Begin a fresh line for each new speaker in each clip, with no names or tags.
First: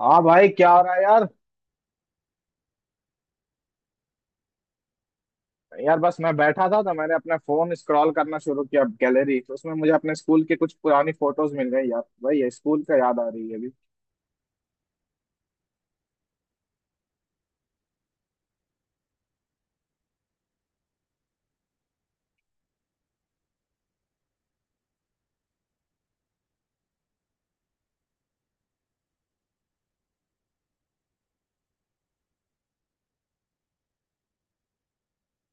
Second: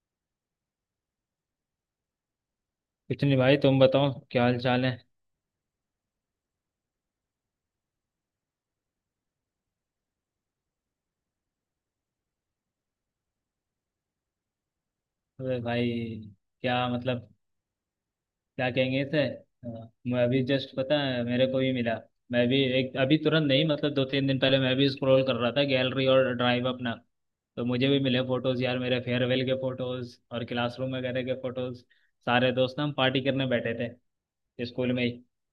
हाँ भाई, क्या हो रहा है यार।
कुछ नहीं भाई, तुम बताओ क्या हाल चाल है।
यार बस मैं बैठा था तो मैंने अपना फोन स्क्रॉल करना शुरू किया, गैलरी। तो उसमें मुझे अपने स्कूल की कुछ पुरानी फोटोज मिल गई यार। भाई ये स्कूल का याद आ रही है अभी।
अरे भाई, क्या मतलब। क्या कहेंगे इसे। मैं अभी जस्ट, पता है, मेरे को भी मिला। मैं भी एक अभी तुरंत नहीं, मतलब दो तीन दिन पहले मैं भी स्क्रॉल कर रहा था गैलरी और ड्राइव अपना। तो मुझे भी मिले फोटोज यार, मेरे फेयरवेल के फोटोज और क्लासरूम वगैरह के फोटोज। सारे दोस्त ना, हम पार्टी करने बैठे थे स्कूल में ही।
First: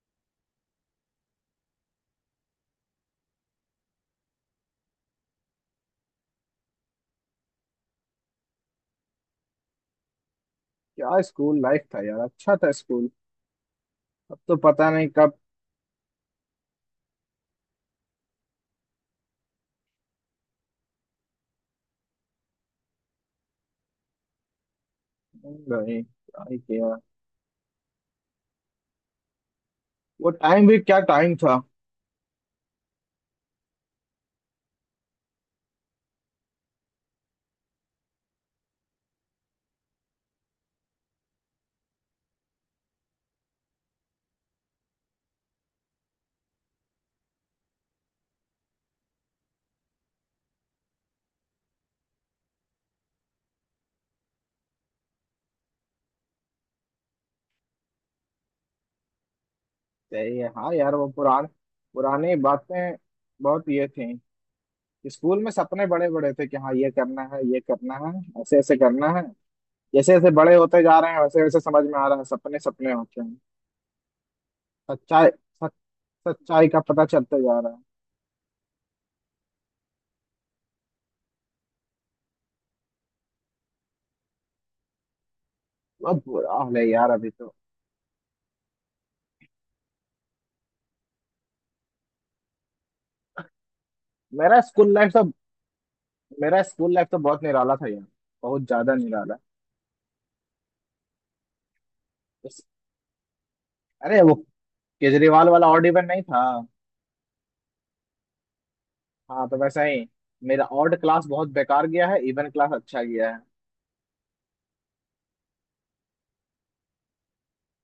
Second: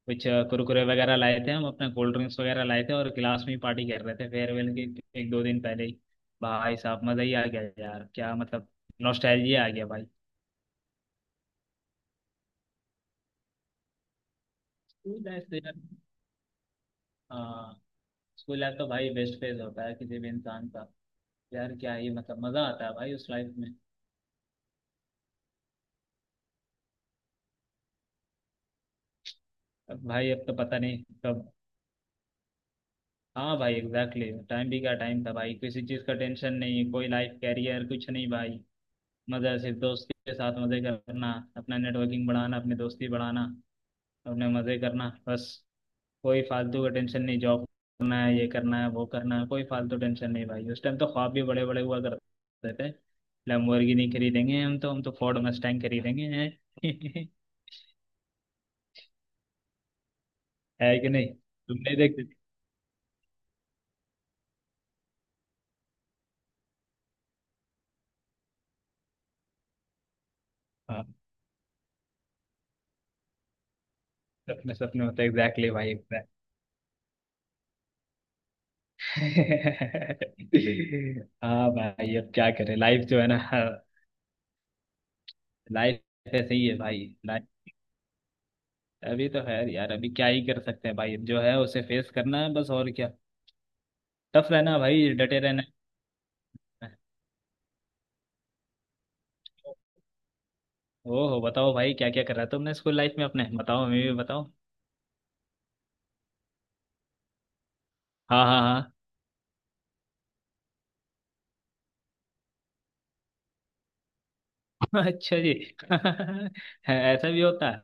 कुछ कुरकुरे वगैरह लाए थे हम, अपना कोल्ड ड्रिंक्स वगैरह लाए थे और क्लास में ही पार्टी कर रहे थे फेयरवेल के। एक दो दिन पहले ही। भाई साहब, मजा ही आ गया यार, क्या मतलब। नॉस्टैल्जिया आ गया भाई।
क्या स्कूल लाइफ था यार, अच्छा था स्कूल। अब तो पता नहीं
स्कूल
कब
लाइफ तो यार। हाँ। स्कूल लाइफ तो भाई बेस्ट फेज होता है किसी भी इंसान का। यार क्या ही मतलब, मजा आता है भाई उस लाइफ में।
गए, क्या ही किया।
अब
वो
भाई, अब तो
टाइम भी
पता
क्या
नहीं
टाइम
कब।
था।
हाँ भाई, एग्जैक्टली, टाइम भी क्या टाइम था भाई, किसी चीज का टेंशन नहीं, कोई लाइफ, कैरियर, कुछ नहीं भाई। मजा सिर्फ दोस्त के साथ मजे करना, अपना नेटवर्किंग बढ़ाना, अपनी दोस्ती बढ़ाना, अपने मजे करना बस। कोई फालतू का टेंशन नहीं, जॉब करना है, ये करना है, वो करना है, कोई फालतू टेंशन नहीं भाई। उस टाइम तो ख्वाब भी बड़े बड़े हुआ करते थे। लैम्बोर्गिनी खरीदेंगे हम, तो हम तो फोर्ड मस्टैंग खरीदेंगे हैं।
सही है। हाँ यार,
है
वो
कि नहीं। तुमने देखते थे?
पुरानी बातें बहुत ये थी। स्कूल में सपने बड़े बड़े थे कि हाँ ये करना है, ये करना है, ऐसे ऐसे करना है। जैसे जैसे बड़े होते जा
हाँ।
रहे हैं वैसे वैसे समझ में आ रहा है, सपने सपने होते हैं।
सपने सपने होते,
सच्चाई
एग्जैक्टली
सच,
भाई, exact।
सच्चाई का पता चलता जा रहा है।
हाँ भाई, अब क्या करें, लाइफ जो है ना। लाइफ
बहुत बुरा
ऐसे ही है
हाल है यार
भाई,
अभी
लाइफ।
तो।
अभी तो है यार, अभी क्या ही कर सकते हैं भाई, जो है उसे फेस करना है बस, और क्या। टफ
मेरा
रहना
स्कूल
भाई,
लाइफ तो
डटे रहना
मेरा
है।
स्कूल लाइफ तो बहुत निराला था यार। बहुत ज्यादा निराला।
ओहो, बताओ भाई, क्या क्या कर रहा था
इस-
तुमने स्कूल लाइफ में अपने, बताओ, हमें भी
अरे वो
बताओ।
केजरीवाल वाला ऑड इवन नहीं था।
हाँ, हाँ,
हाँ तो वैसा ही, मेरा ऑड क्लास बहुत बेकार गया है, इवन क्लास अच्छा गया है।
हाँ। अच्छा जी। ऐसा भी होता है।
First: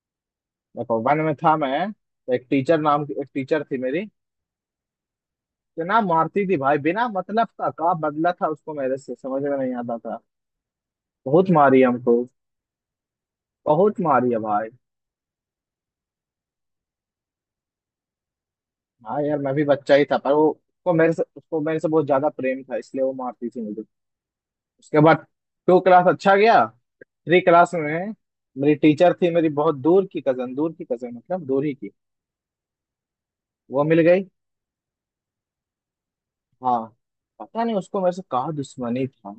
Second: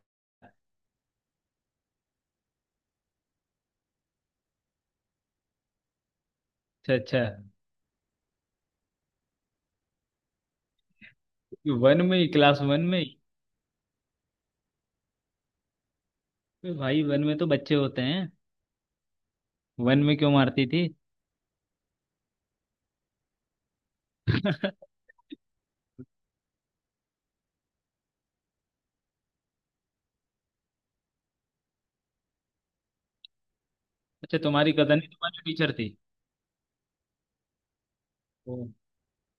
देखो, 1 में था मैं, तो एक टीचर, नाम की एक टीचर थी मेरी। तो ना मारती थी भाई,
अच्छा,
बिना
अच्छा।
मतलब का बदला था उसको मेरे से, समझ में नहीं आता था। बहुत मारी
वन
हमको।
में ही, क्लास वन में ही।
बहुत मारी है भाई।
अरे भाई, वन में तो बच्चे होते हैं।
हाँ यार, मैं भी बच्चा
वन
ही
में
था,
क्यों
पर वो
मारती थी।
उसको मेरे से बहुत ज्यादा प्रेम था इसलिए वो मारती थी मुझे। उसके बाद क्लास 2 अच्छा गया। क्लास 3 में मेरी टीचर थी, मेरी बहुत दूर की कजन, दूर की कजन मतलब दूर ही की, वो मिल गई।
अच्छा, तुम्हारी कजन ही तुम्हारी टीचर थी।
हाँ, पता नहीं उसको मेरे से कहाँ
ओ।
दुश्मनी था।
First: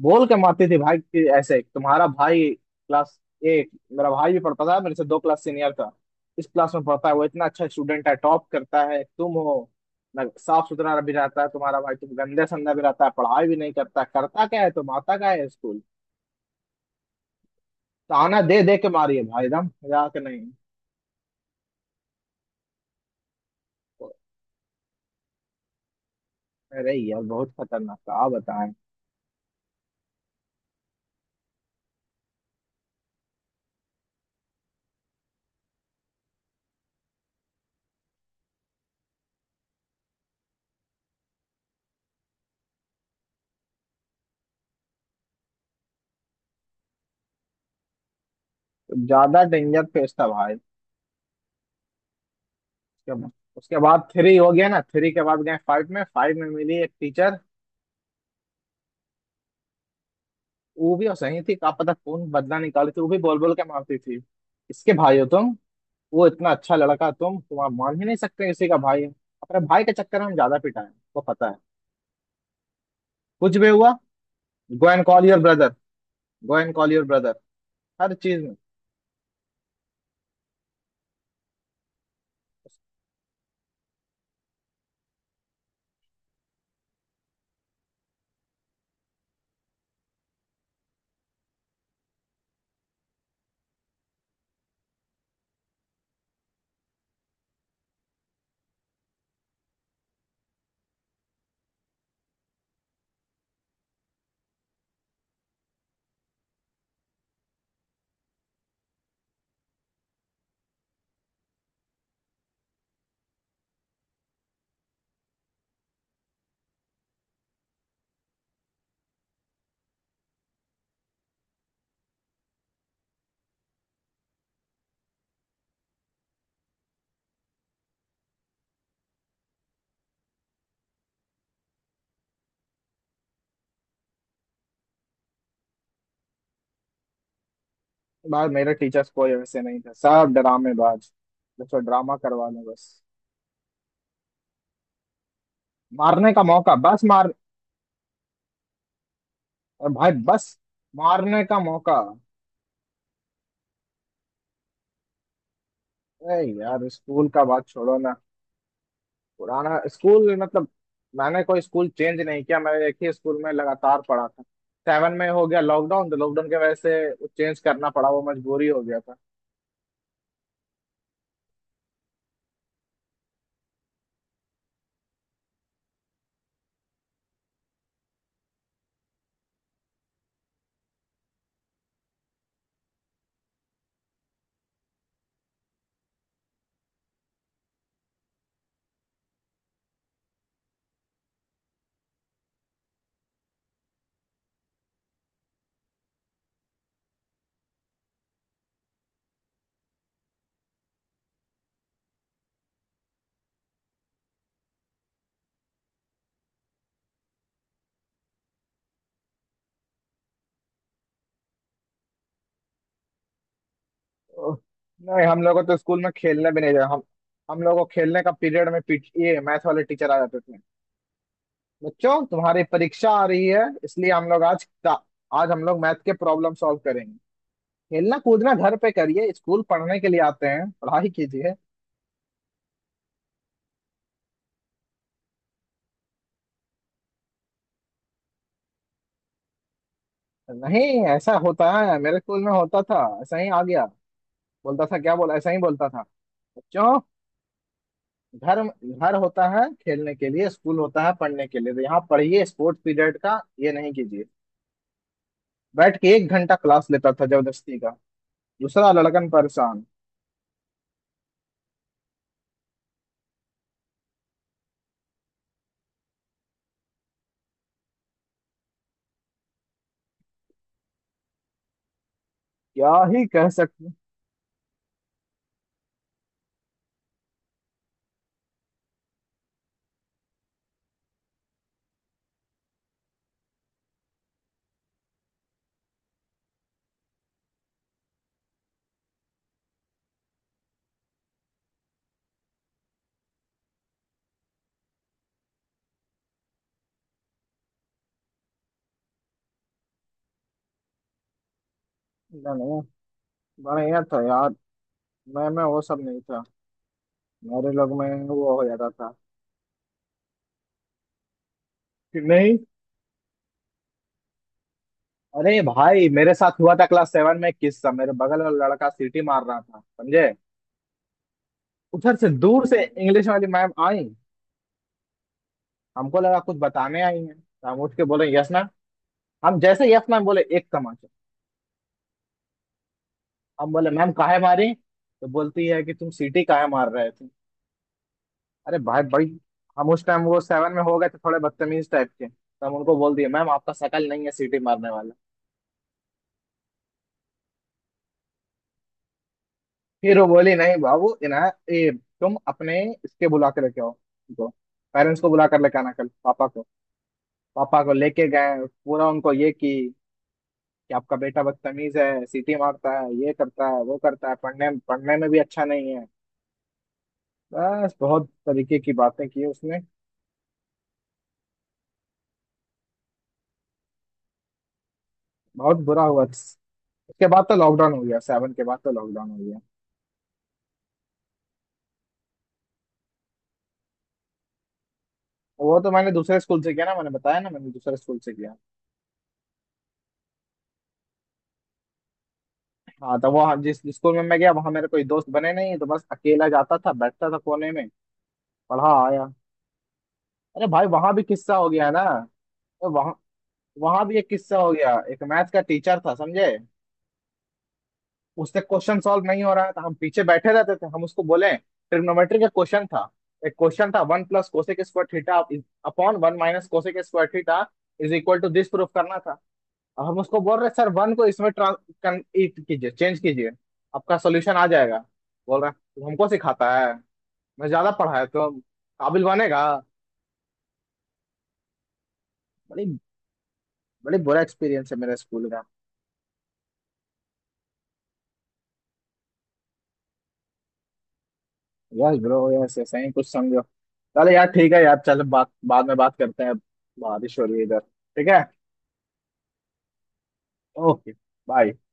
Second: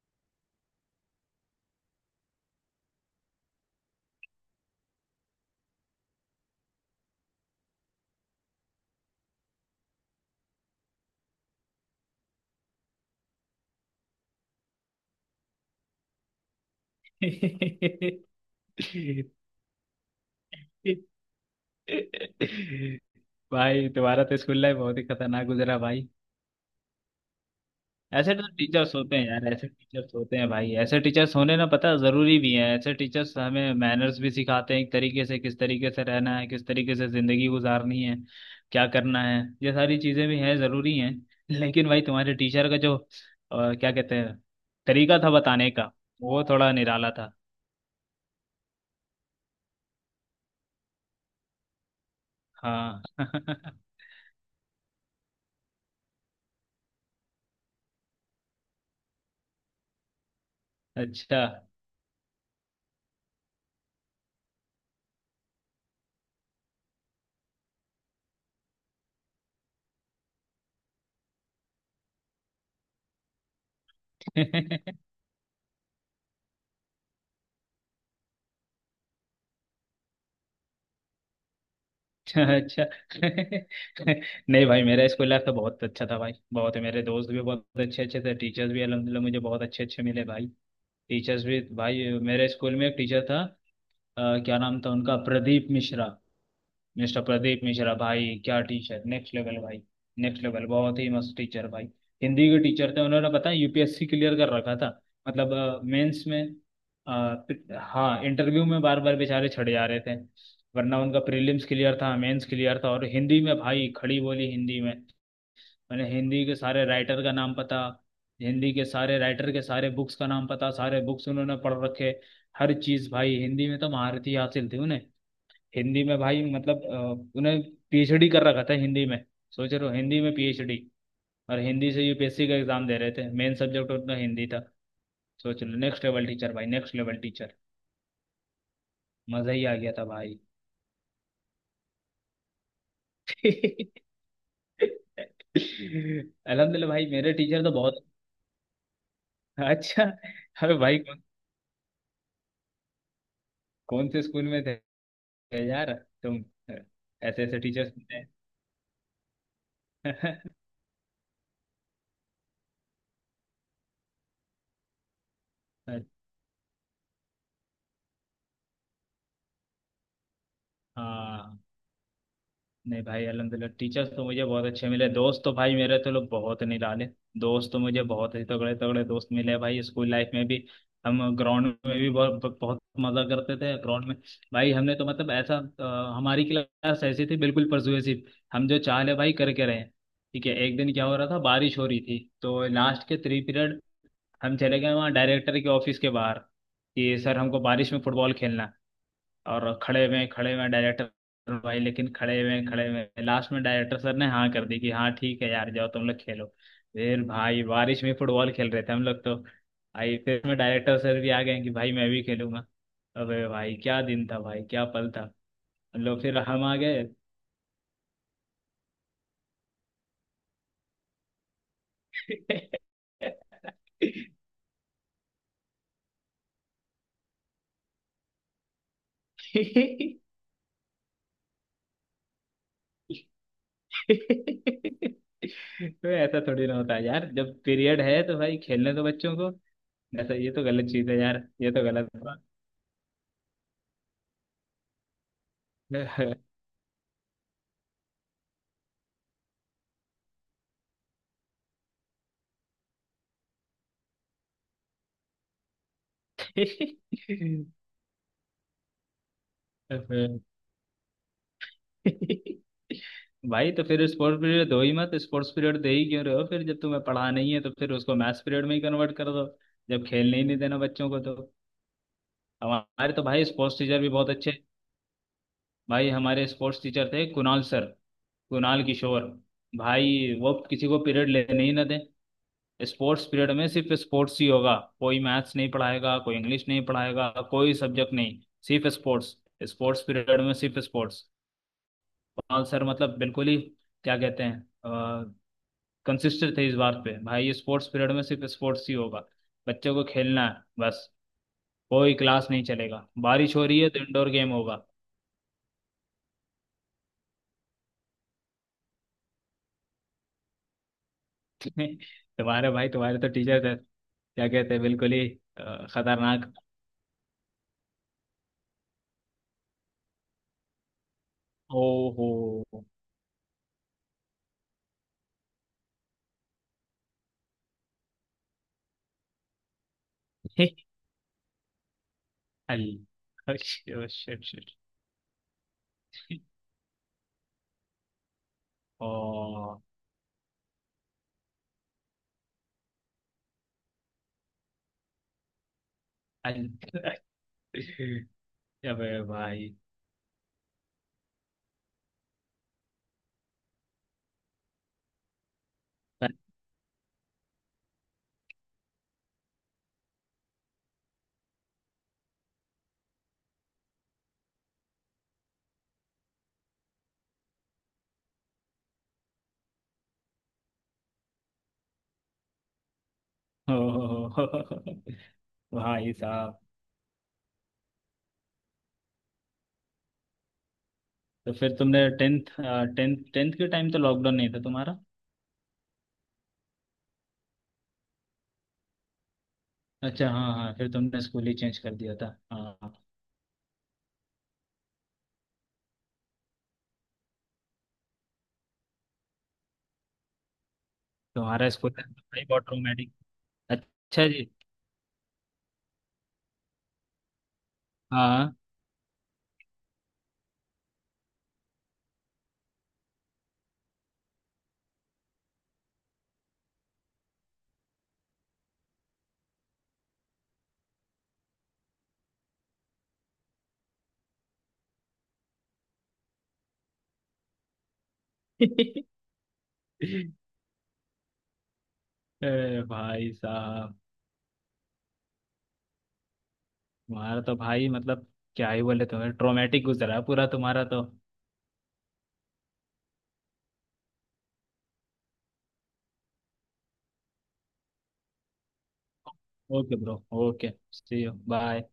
बोल के मारती थी भाई कि ऐसे तुम्हारा भाई क्लास 8, मेरा भाई भी पढ़ता था, मेरे से 2 क्लास सीनियर था, इस क्लास में पढ़ता है, वो इतना अच्छा स्टूडेंट है, टॉप करता है, तुम हो ना। साफ सुथरा भी रहता है तुम्हारा भाई, तुम गंदे संदे भी रहता है, पढ़ाई भी नहीं करता, करता क्या है तुम, आता क्या है स्कूल। ताना दे दे के मारी है भाई, एकदम, मजाक नहीं।
भाई तुम्हारा तो स्कूल लाइफ बहुत ही खतरनाक गुजरा भाई।
अरे यार बहुत खतरनाक था, आप
ऐसे तो
बताएं।
टीचर्स होते हैं यार, ऐसे टीचर्स होते हैं भाई, ऐसे टीचर्स होने ना, पता है, जरूरी भी है। ऐसे टीचर्स हमें मैनर्स भी सिखाते हैं एक तरीके से, किस तरीके से रहना है, किस तरीके से जिंदगी गुजारनी है, क्या करना है, ये सारी चीजें भी हैं, जरूरी हैं। लेकिन भाई, तुम्हारे टीचर का जो क्या कहते हैं, तरीका था बताने का, वो थोड़ा निराला था।
ज्यादा डेंजर फेस था भाई।
हाँ।
उसके उसके बाद 3 हो गया ना, 3 के बाद गए 5 में। 5 में मिली एक टीचर, वो भी
अच्छा।
सही थी, का पता कौन बदला निकाली थी, वो भी बोल बोल के मारती थी। इसके भाई हो तुम, वो इतना अच्छा लड़का, तुम तो आप मान ही नहीं सकते किसी का भाई है। अपने भाई के चक्कर में हम ज्यादा पिटा है, वो पता है। कुछ भी हुआ, go and call your brother, go and call your brother, हर चीज में।
अच्छा। नहीं भाई, मेरा स्कूल लाइफ तो बहुत अच्छा था भाई, बहुत। मेरे दोस्त भी बहुत अच्छे अच्छे थे, टीचर्स भी अलहमदिल्ला मुझे बहुत अच्छे अच्छे मिले भाई। टीचर्स भी भाई। मेरे स्कूल में एक टीचर था, क्या नाम था उनका, प्रदीप मिश्रा। मिस्टर प्रदीप मिश्रा भाई, क्या टीचर, नेक्स्ट लेवल भाई। नेक्स्ट लेवल, बहुत ही मस्त टीचर भाई। हिंदी के टीचर थे, उन्होंने पता है यूपीएससी क्लियर कर रखा था। मतलब मेंस में हाँ, इंटरव्यू में बार बार बेचारे छड़े जा रहे थे। वरना उनका प्रीलिम्स क्लियर था, मेंस क्लियर था, और हिंदी में भाई, खड़ी बोली हिंदी में। मैंने हिंदी के सारे राइटर का नाम पता। हिंदी के सारे राइटर के सारे बुक्स का नाम पता, सारे बुक्स उन्होंने पढ़ रखे। हर चीज़ भाई, हिंदी में तो महारत ही हासिल थी उन्हें। हिंदी में भाई, मतलब उन्हें पीएचडी कर रखा था हिंदी में। सोच रहे हो, हिंदी में पीएचडी। और हिंदी से यूपीएससी का एग्जाम दे रहे थे, मेन सब्जेक्ट उनका हिंदी था। सोच लो, नेक्स्ट लेवल टीचर भाई, नेक्स्ट लेवल टीचर।
बाहर मेरे टीचर्स कोई
मजा
वैसे
ही आ
नहीं
गया
थे,
था
सब
भाई।
ड्रामेबाज। बस वो ड्रामा करवा लें बस, मारने का मौका,
अलहमदुल्ला
बस
भाई,
मार।
मेरे टीचर तो बहुत।
और
अच्छा।
भाई बस,
अरे भाई, कौन,
मारने का मौका।
कौन से स्कूल में थे यार तुम,
अरे यार स्कूल
ऐसे
का
ऐसे
बात
टीचर्स
छोड़ो ना।
थे।
पुराना स्कूल मतलब, मैंने कोई स्कूल चेंज नहीं किया, मैं एक ही स्कूल में लगातार पढ़ा था। 7 में हो गया लॉकडाउन, तो लॉकडाउन के वजह से चेंज करना पड़ा, वो मजबूरी हो गया था।
हाँ। नहीं भाई, अलहमदिल्ला टीचर्स तो मुझे बहुत अच्छे मिले, दोस्त तो भाई मेरे तो लोग बहुत निराले। दोस्त तो मुझे बहुत ही तगड़े तगड़े दोस्त मिले भाई, स्कूल लाइफ में भी। हम ग्राउंड में भी बहुत बहुत मजा करते थे ग्राउंड में। भाई हमने तो मतलब ऐसा हमारी क्लास ऐसी थी बिल्कुल परसुएसिव। हम जो चाह ले भाई, करके रहे। ठीक है, एक दिन क्या हो रहा था, बारिश हो रही थी तो लास्ट के थ्री पीरियड हम चले गए वहाँ डायरेक्टर के ऑफिस के बाहर कि सर, हमको बारिश में फुटबॉल खेलना है। और खड़े हुए डायरेक्टर भाई, लेकिन खड़े हुए लास्ट में डायरेक्टर सर ने हाँ कर दी कि हाँ ठीक है यार, जाओ तुम लोग खेलो। फिर भाई बारिश में फुटबॉल खेल रहे थे हम लोग, तो भाई फिर में डायरेक्टर सर भी आ गए कि भाई मैं भी खेलूंगा। अबे भाई, क्या दिन था
तो,
भाई, क्या पल था।
नहीं हम लोगों को तो
हम
स्कूल में
लोग फिर
खेलने भी
हम
नहीं
आ
जाए हम।
गए।
हम लोगों को खेलने का पीरियड में ये मैथ वाले टीचर आ जाते थे। बच्चों तुम्हारी परीक्षा आ रही है इसलिए हम लोग आज, आज हम लोग मैथ के प्रॉब्लम सॉल्व करेंगे। खेलना कूदना घर पे करिए, स्कूल पढ़ने के लिए आते हैं, पढ़ाई कीजिए।
तो ऐसा थोड़ी ना होता है यार, जब पीरियड है तो भाई खेलने दो बच्चों को। ऐसा ये तो गलत
नहीं
चीज है
ऐसा
यार,
होता
ये तो
है,
गलत
मेरे स्कूल में होता था ऐसा ही, आ गया बोलता था, क्या बोला, ऐसा ही बोलता था।
हुआ।
बच्चों, घर घर होता है खेलने के लिए, स्कूल होता है पढ़ने के लिए, तो यहाँ पढ़िए, स्पोर्ट्स पीरियड का ये नहीं कीजिए। बैठ के 1 घंटा क्लास लेता था
तो
जबरदस्ती का। दूसरा लड़कन परेशान।
फिर भाई, तो फिर स्पोर्ट्स पीरियड दो ही मत, स्पोर्ट्स पीरियड दे ही क्यों रहे हो फिर, जब तुम्हें पढ़ा नहीं है तो फिर उसको मैथ्स पीरियड में ही कन्वर्ट कर दो। जब खेलने ही नहीं देना बच्चों को तो।
क्या
हमारे तो
ही
भाई
कह
स्पोर्ट्स
सकते।
टीचर भी बहुत अच्छे। भाई, हमारे स्पोर्ट्स टीचर थे कुणाल सर, कुणाल किशोर। भाई वो किसी को पीरियड लेने ही ना दें। स्पोर्ट्स पीरियड में सिर्फ स्पोर्ट्स ही होगा, कोई मैथ्स नहीं पढ़ाएगा, कोई इंग्लिश नहीं पढ़ाएगा, कोई सब्जेक्ट नहीं, सिर्फ स्पोर्ट्स। स्पोर्ट्स पीरियड में सिर्फ स्पोर्ट्स। हाँ सर, मतलब बिल्कुल ही, क्या कहते हैं, कंसिस्टेंट थे इस बात पे भाई, ये स्पोर्ट्स पीरियड में सिर्फ स्पोर्ट्स ही होगा। बच्चों को खेलना है बस, कोई क्लास
नहीं
नहीं
नहीं,
चलेगा, बारिश हो रही है तो
बढ़िया था
इंडोर
यार।
गेम होगा।
मैं वो सब नहीं था, मेरे लोग में वो हो जाता था कि नहीं।
तुम्हारे भाई, तुम्हारे तो टीचर थे, क्या कहते हैं बिल्कुल ही।
अरे भाई, मेरे
खतरनाक।
साथ हुआ था क्लास 7 में एक किस्सा। मेरे बगल वाला लड़का सीटी मार रहा था, समझे।
ओ
उधर से
हो।
दूर से इंग्लिश वाली मैम आई, हमको लगा कुछ बताने आई हैं तो हम उठ के बोले यस मैम। हम जैसे यस मैम बोले, एक
शिट।
तमाचा। हम बोले मैम काहे मारी, तो बोलती है कि तुम सीटी काहे मार रहे थे। अरे भाई भाई,
ओ।
हम उस टाइम वो 7 में हो गए थे, थोड़े बदतमीज टाइप के, तो हम उनको बोल दिए मैम आपका शकल नहीं है सीटी मारने वाला।
अल- अबे भाई।
फिर वो बोली नहीं बाबू इना, ये तुम अपने इसके बुला के लेके आओ उनको, पेरेंट्स को बुला कर लेके आना कल, पापा को। पापा को लेके गए, पूरा उनको ये की, कि आपका बेटा बदतमीज है, सीटी मारता है, ये करता है, वो करता है, पढ़ने पढ़ने में भी अच्छा नहीं है, बस बहुत तरीके की बातें की उसने।
ओ।
बहुत बुरा
भाई
हुआ।
साहब।
उसके बाद तो लॉकडाउन हो गया, 7 के बाद तो लॉकडाउन हो गया।
तो फिर तुमने टेंथ। टेंथ के टाइम तो लॉकडाउन नहीं था तुम्हारा।
वो तो मैंने दूसरे स्कूल से किया ना, मैंने बताया ना, मैंने दूसरे स्कूल से किया।
अच्छा, हाँ हाँ, फिर तुमने स्कूल ही चेंज कर दिया था। हाँ, हाँ।
हाँ, तो वो हम जिस स्कूल में मैं गया, वहां मेरे कोई दोस्त बने नहीं, तो बस अकेला जाता था, बैठता था कोने में, पढ़ा आया। अरे भाई वहां भी किस्सा हो
तुम्हारा
गया
स्कूल
ना।
था तो भाई बहुत
तो वहां
रोमांटिक।
वहां भी
अच्छा
एक
जी।
किस्सा हो गया। एक मैथ्स का टीचर था, समझे।
हाँ।
उससे क्वेश्चन सॉल्व नहीं हो रहा है तो हम पीछे बैठे रहते थे। हम उसको बोले, ट्रिग्नोमेट्री का क्वेश्चन था, एक क्वेश्चन था, one plus cosec square theta upon one minus cosec square theta is equal to this, proof करना था। अब हम उसको बोल रहे सर वन को इसमें it कीजिए, चेंज कीजिए, आपका सोल्यूशन आ जाएगा। बोल रहा, "तू हमको सिखाता है, मैं ज्यादा पढ़ा है तो काबिल बनेगा।"
अरे
बड़ी
भाई साहब।
बड़ी बुरा एक्सपीरियंस है मेरा स्कूल का।
तुम्हारा तो भाई मतलब, क्या ही बोले, तुम्हें ट्रोमेटिक गुजरा है पूरा तुम्हारा तो।
यस ब्रो, यस, ऐसा ही कुछ समझो। चलो यार, ठीक है यार, चलो बात, बाद में बात करते हैं, बारिश हो रही है इधर, ठीक है।
Okay bro. Okay,
okay
see you,
bye.
Bye.